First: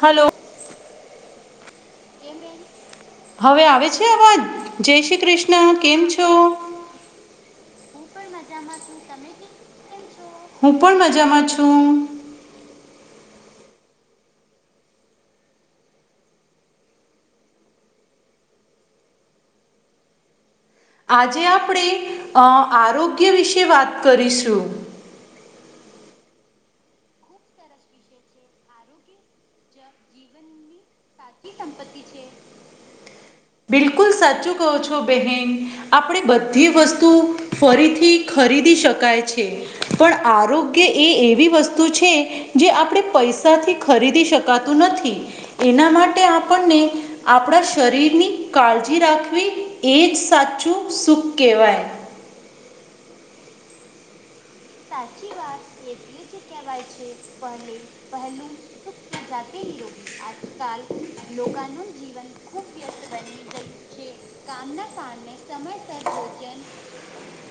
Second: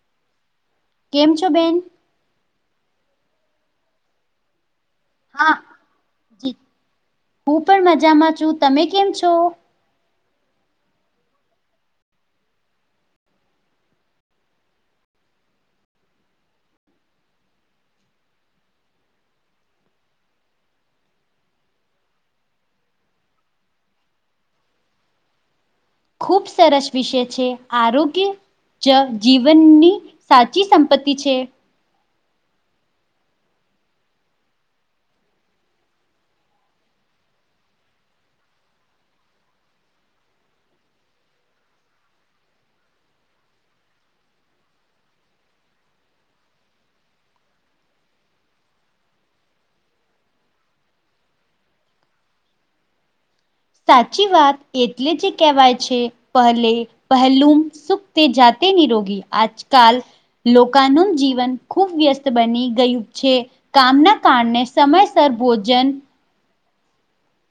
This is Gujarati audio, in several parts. હલો. કેમ છો બેન. હવે આવે છે આવાજ જય શ્રી હા કૃષ્ણ કેમ છો જી હું પણ મજામાં છું તમે કેમ છો. હું પણ મજામાં છું. આજે આપણે અ આરોગ્ય વિશે વાત કરીશું. ખુબ સરસ વિષય છે આરોગ્ય. જ જીવનની સાચી સંપત્તિ છે. બિલકુલ સાચું કહો છો બહેન. આપણે બધી વસ્તુ ફરીથી ખરીદી શકાય છે. પણ આરોગ્ય એ એવી વસ્તુ છે. જે આપડે પૈસાથી ખરીદી શકાતું નથી એના માટે આપણને આપડા શરીરની કાળજી રાખવી એજ સાચું સુખ કહેવાય. સાચી વાત એટલે જે કહેવાય છે પહેલે પહેલુમ સુખતે જાતે નિરોગી આ જકાલ લોકાનું જીવન ખૂબ વ્યસ્ત બની ગયું છે. કામના કારણે સમયસર ભોજન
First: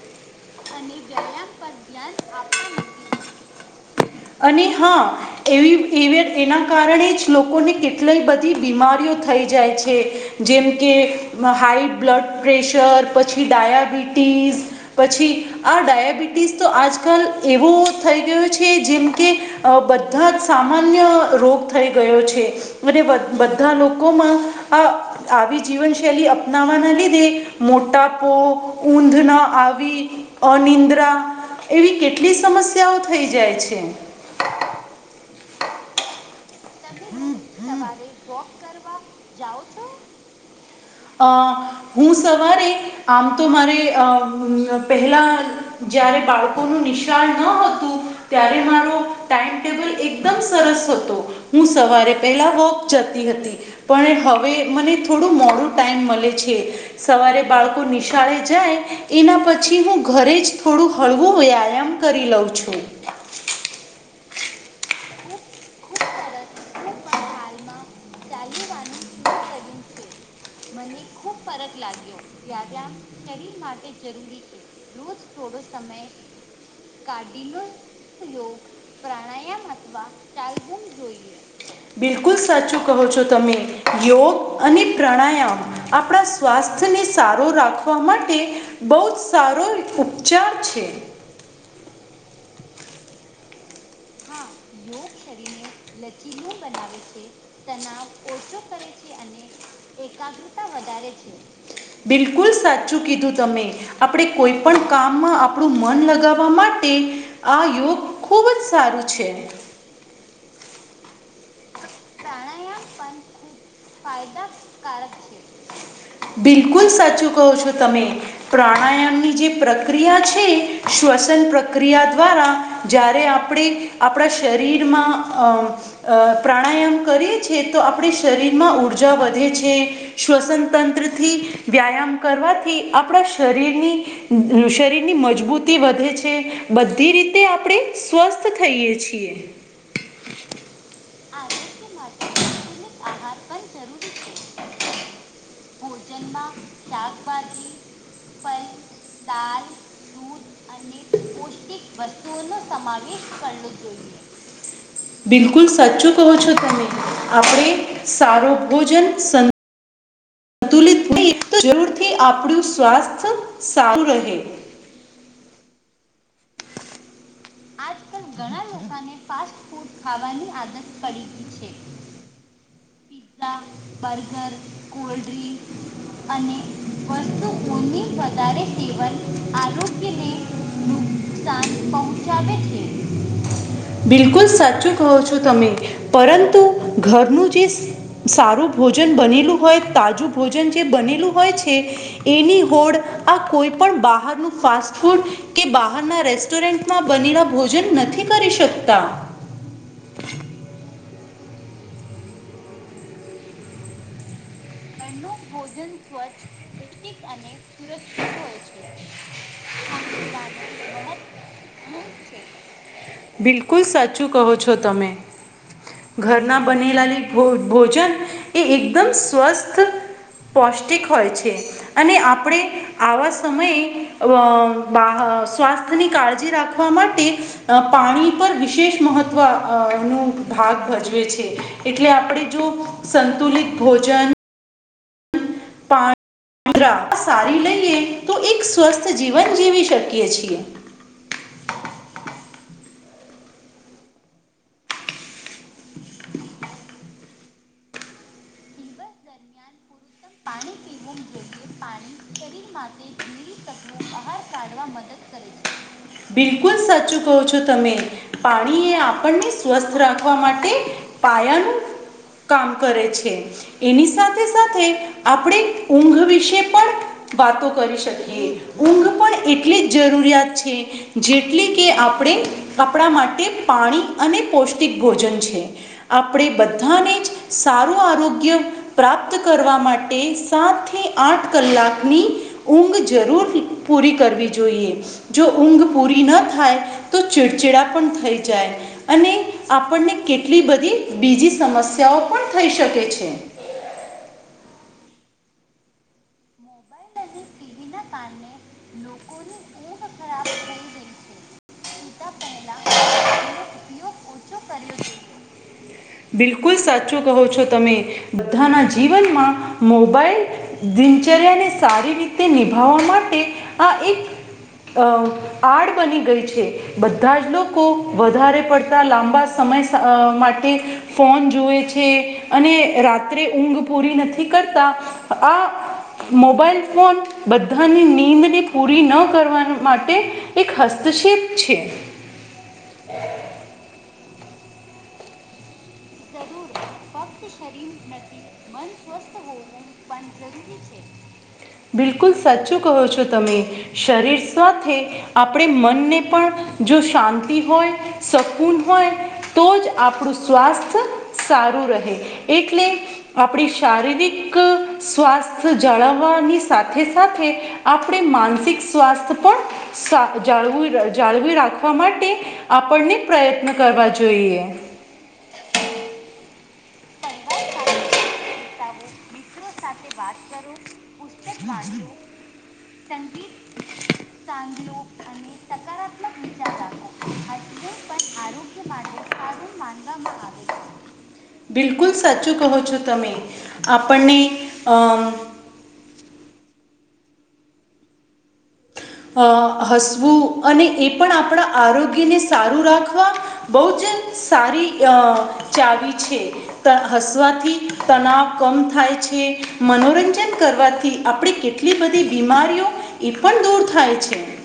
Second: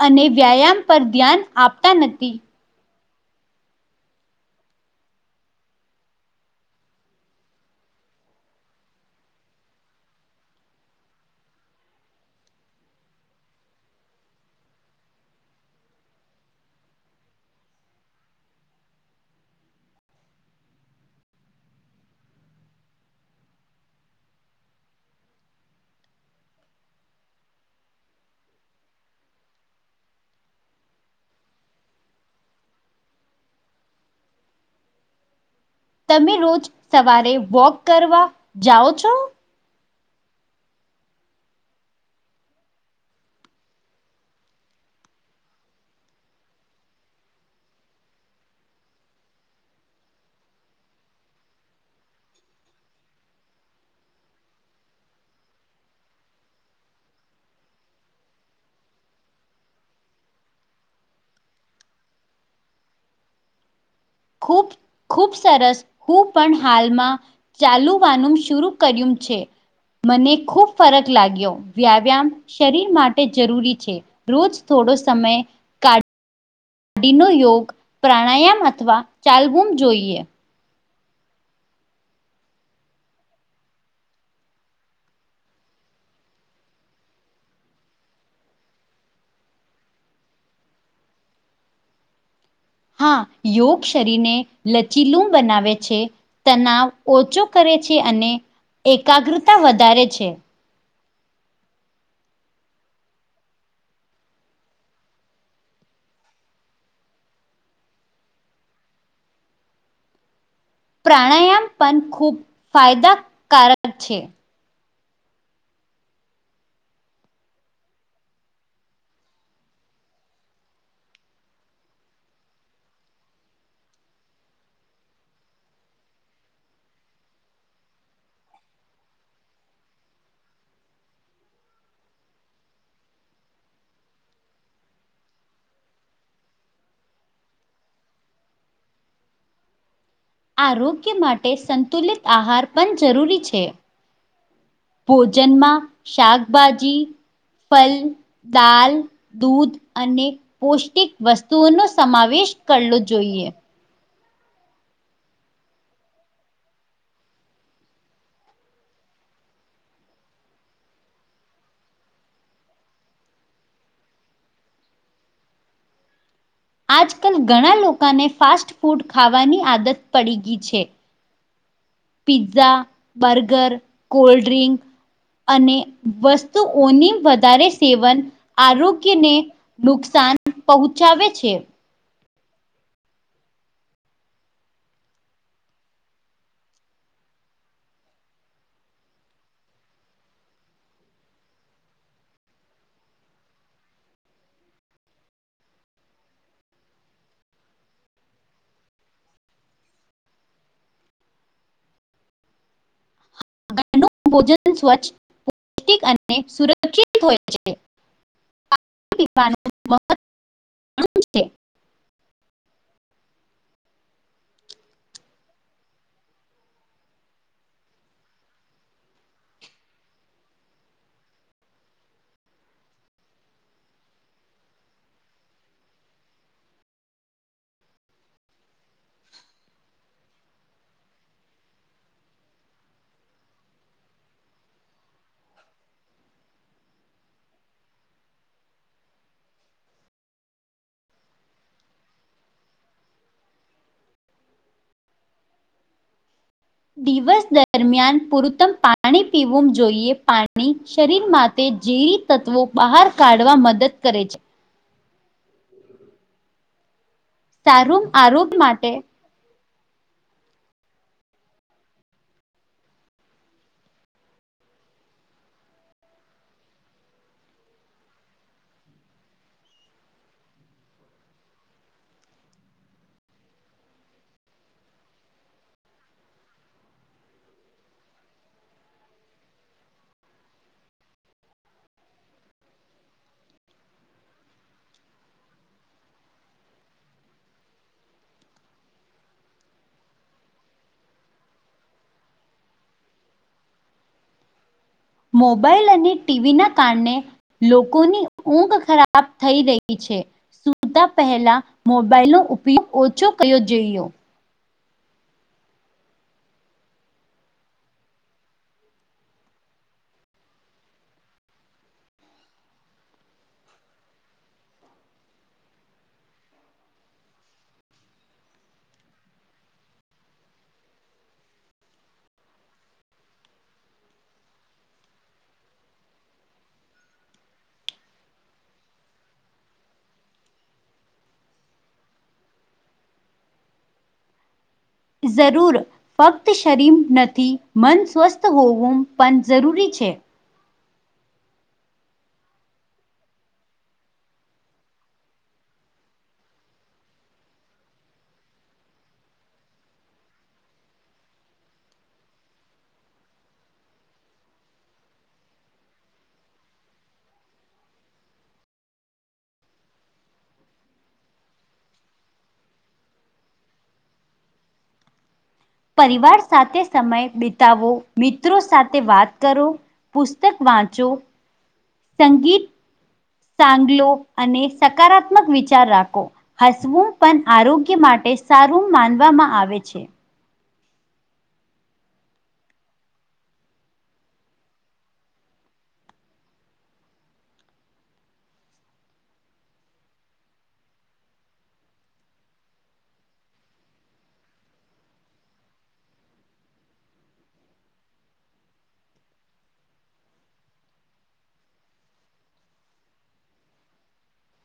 અને વ્યાયામ પર ધ્યાન આપતા નતી અને હા એવી એવે એના કારણે જ લોકોને કેટલય બધી બીમારીઓ થઈ જાય છે. જેમકે હાઈ બ્લડ પ્રેશર પછી ડાયાબિટીસ પછી આ ડાયાબિટીસ તો આજકાલ એવું થઈ ગયું છે જેમ કે અ બધા જ સામાન્ય રોગ થઈ ગયો છે અને બધા લોકોમાં આ આવી જીવનશૈલી અપનાવાના લીધે મોટા પો ઊંધ ના આવી અનિદ્રા એવી કેટલી સમસ્યાઓ થઈ જાય છે તમે રોજ તમે સવારે વોક સવારે કરવા વોક જાઓ કરવા છો? જાઓ છો. અ હું સવારે આમ તો મારે અ પહેલા જયારે બાળકોનું નિશાળ ન હતું ત્યારે મારો ટાઈમટેબલ એકદમ સરસ હતો. હું સવારે પેલા વોક જતી હતી પણ હવે મને થોડું મોડું ટાઈમ મલે છે. સવારે બાળકો નિશાળે જાય એના પછી હું ઘરે જ થોડું હળવું વ્યાયામ કરી લઉં છું. ખૂબ ખુબ સરસ હું પણ હાલમાં ચાલુવાનું સુરુ કર્યું છે મને ખુબ ફરક લાગ્યો વ્યાયામ શરીર માટે જરૂરી છે રોજ થોડો સમય સમય ડીનો યોગ પ્રાણાયામ અથવા ચાલવુમ જોઈએ. ચાલવુમ જોઈએ. બિલકુલ સાચું કહો છો તમે યોગ અને પ્રાણાયા યામ આપણા સ્વાસ્થ્યને સારું રાખવા માટે બહુ જ સારો ઉપચાર છે. હા યોગ શરીરને લચીલૂ બનાવે છે તનાવ ઓછો કરે છે તનાવ અને ઓછો કરે છે અને એકાગ્રતા વધારે છે એકાગ્રતા વધારે છે. બિલકુલ સાચું કીધું તમે આપડે કોઈ પણ કામમાં આપણું મન લગાવા માટે આ યોગ ખૂબ જ સારું છે. પ્રાણાયામ પણ ખૂબ ફાયદાકારક છે. બિલકુલ સાચું કહો છો તમે. પ્રાણાયામની જે પ્રક્રિયા છે શ્વસન પ્રક્રિયા દ્વારા જ્યારે આપડે આપડા શરીરમાં અમ અ પ્રાણાયામ કરીએ છે તો આપડે શરીરમાં ઉર્જા વધે છે. શ્વસન તંત્રથી વ્યાયામ કરવાથી આપડા શરીરની શરીરની મજબૂતી વધે છે બધી રીતે આપડે સ્વસ્થ થઈએ છીએ આરોગ્ય માટે સંતુલિત આહાર પણ જરૂરી છે ભોજ જન્મા શાકભાજી ફલ દાલ દૂધ અને પૌષ્ટિક વસ્તુઓનો સમાવેશ કરલો જોઈએ. [inaudible] બિલકુલ સાચું કહો છો તમે આપણે સારો ભોજન તુલિત જરૂરથી આપડું સ્વાસ્થ્ય સારું રહે આજકાલ ઘણા લોકોને ફાસ્ટ ફૂડ ખાવાની આદત પડી ગઈ છે ફરીથી છે પિઝા બર્ગર કોલ્ડડ્રિંક અને વસ્તુઓની વધારે સેવન આરોગ્યને નુકસાન પહોંચાવે છે પહોચાવે છે બિલકુલ સાચું કહો છો તમે પરંતુ ઘરનું જે સારું ભોજન બનેલું હોય તાજું ભોજન જે બનેલું હોય છે એની હોડ આ કોઈ પણ બહારનું ફાસ્ટ ફૂડ કે બહારના રેસ્ટોરન્ટ મા બનેલા ભોજન નથી કરી શકતા ઘરનું ભોજન સ્વચ્છ ભોજન પૌષ્ટિક અને સુરક્ષિત સ્વતતિક હોય અને છે સુરક્ષિત હોય છે [unintelligible] બિલકુલ સાચું કહો છો તમે ઘરના બનેલાલી ભોજન એ એકદમ સ્વસ્થ સ્પષ્ટિક હોય છે. અને આપણે આવા સમયે બા સ્વાસ્થ્યની કાળજી રાખવા માટે પાણી પર વિશેષ મહત્વ નું ભાગ ભજવે છે. એટલે આપણે જો સંતુલિત ભોજન મુદ્રા આ સારી લઈએ તો એક સ્વસ્થ જીવન જીવી શકીએ છીએ. દિવસ દરમિયાન પુરત્તમ પાણી પીવું જોઈએ. પાણી શરીર માટે ઝેરી તત્વો બહાર કાઢવા મદદ કરે છે. બિલકુલ સાચું કહો છો તમે સારું આરોગ્ય પાણી માટે એ આપને સ્વસ્થ રાખવા માટે પાયાનું કામ કરે છે એની સાથે સાથે આપણે ઊંઘ વિશે પણ વાતો કરી શકીએ ઊંઘ પણ એટલી જ જરૂરિયાત છે. જેટલી કે આપણે આપણા માટે પાણી અને પૌષ્ટિક ભોજન છે. આપણે બધાને જ સારું આરોગ્ય પ્રાપ્ત કરવા માટે સાત થી આઠ કલાકની ઊંઘ જરૂર પૂરી કરવી જોઈએ. જો ઊંઘ પૂરી ન થાય તો ચીડચીડા પણ થઈ જાય. અને આપણને કેટલી બધી બીજી સમસ્યાઓ પણ થઈ શકે છે. મોબાઈલ અને ટીવી ના કારણે લોકોની ઊંઘ ખરાબ થઈ રહી છે સુતા પહેલા મોબાઈલનો ઉપયોગ ઓછો કરયો જઈએ. કર્યું. બિલકુલ સાચું કહો છો તમે બધાના જીવનમાં મોબાઈલ દિનચર્યાને સારી રીતે નિભાવવા માટે આ એક આડ બની ગઈ છે બધા જ લોકો વધારે પડતા લાંબા સમય અ માટે ફોન જોએ છે અને રાત્રે ઊંઘ પૂરી નથી કરતા. આ મોબાઈલ ફોન બધાની નીંદને પૂરી ન કરવા માટે એક હસ્તક્ષેપ છે. જરૂર ફક્ત શરીમ નથી મન સ્વસ્થ હોવું પણ જરૂરી છે. બિલકુલ સાચું કહો છો તમે શરીર સાથે. આપણી મન ની પણ જો શાંતિ હોય. શકૂન હોય તો જ આપણું સ્વાસ્થ્ય સારું રહે એટલે આપણી શારીરિક સ્વાસ્થ્ય જાળવવાની સાથે સાથે આપણે માનસિક સ્વાસ્થ્ય પણ સા જાળ જાળવી રાખવા માટે આપણને પ્રયત્ન કરવા જોઈએ. પરિવાર સાથે સમય બિતાવો મિત્રો સાથે વાત કરો. માટે વાત પુસ્તક કરો વાંચો પસ્ત માંધો સંગીત [inaudible] સાંગલો અને સકારાત્મક વિચાર રાખો હસવું. પણ આરોગ્ય માટે સારું માનવામાં આવે છે. બિલકુલ સાચું કહો છો તમે આપણને અ અ હસવું અને એ પણ આપણા આરોગ્ય ને સારું રાખવા. બહુજ સારી અ ચાવી છે. હસવાથી તણાવ કમ થાય છે મનોરંજન કરવાથી આપણે કેટલા એટલી બધી બીમારીઓ એ પણ દૂર થાય છે.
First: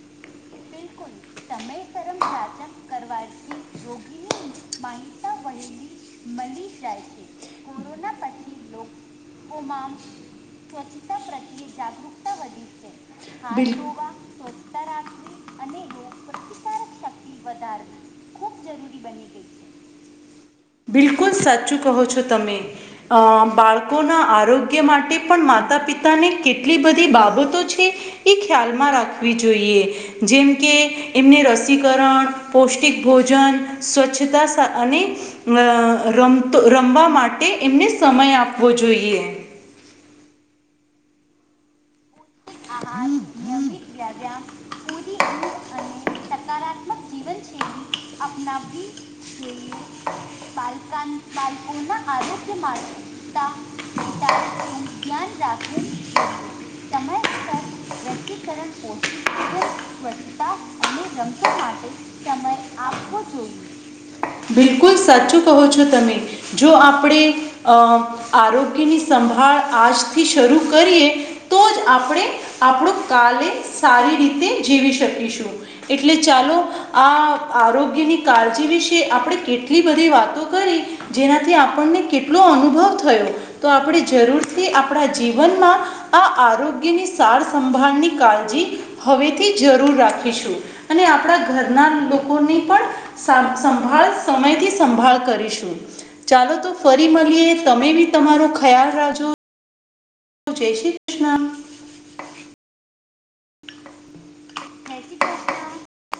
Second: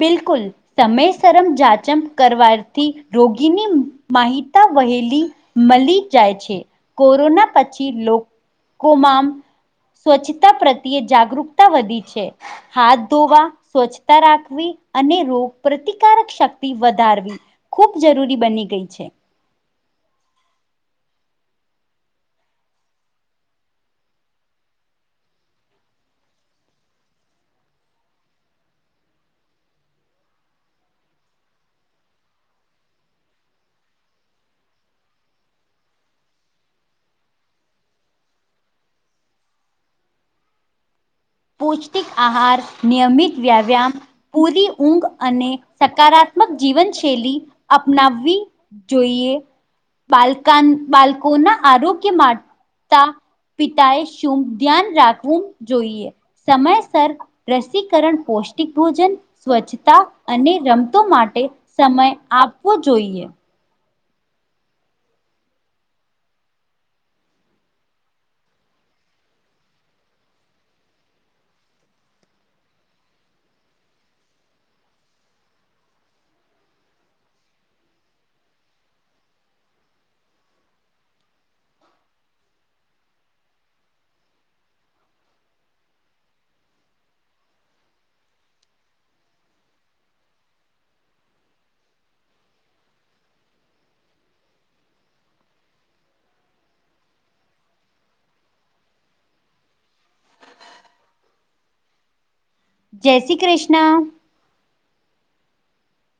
બિલકુલ. સમયસરમ જાજમ કરવાથી રોગીની માહીતા વહેલી મલી. મલી જાય છે કોરોના પછી. લોકોમાં સ્વચ્છતા પ્રત્યે જાગૃકતા વધી છે હાથ બિલ- ધોવા બિલ સ્વચ્છતા રાખ. વિ અને રોગ પ્રતિકારક શક્તિ વધારવી વધારે ખૂબ જરૂરી ખૂબ બની ગઈ જરૂરી છે. બની ગઈ. બિલકુલ સાચું કહો છો તમે. અ બાળકોના આરોગ્ય માટે પણ માતા પિતાને કેટલી બધી બાબતો છે. એ ખ્યાલમાં રાખવી જોઈએ. જેમ કે એમને રસીકરણ પૌષ્ટિક ભોજન સ્વચ્છતા અને રમતો રમવા માટે એમને સમય આપવો જોઈએ. પૌષ્ટિક આહાર નિયમિત વ્યાયામ પૂરી ઊંઘ અને સકારાત્મક જીવન શૈલી અપનાવવી જોઈએ બાલકા બાળકોના આરોગ્ય મા. ત પિતાએ શું ધ્યાન રાખવું જોઈએ સમયસર રસીકરણ પૌષ્ટિક ભોજન સ્વચ્છતા અને રમતો માટે સમય આપવો જોઈએ. બિલકુલ સાચું કહ્યું છું તમે. જો આપણે અ આરોગ્યની સંભાળ આજથી શરૂ કરીએ તો જ આપણે આપણો કાલે સારી રીતે જીવી શકીશું એટલે ચાલો આ આરોગ્યની કાળજી વિશે આપણે કેટલી બધી વાતો કરી. જેનાથી આપણને કેટલો અનુભવ થયો. તો આપણે જરૂરથી આપણા જીવનમાં આ આરોગ્યની સાર સંંભાળની કાળજી હવેથી જરૂર રાખીશું અને આપણા ઘરના લોકોને પણ સા સંભાળ સમયથી સંભાળ કરીશું. ચાલો તો ફરી મળીએ તમે બી તમારો ખ્યાલ રાજો. જય શ્રી કૃષ્ણ. જય શ્રી કૃષ્ણ. હા.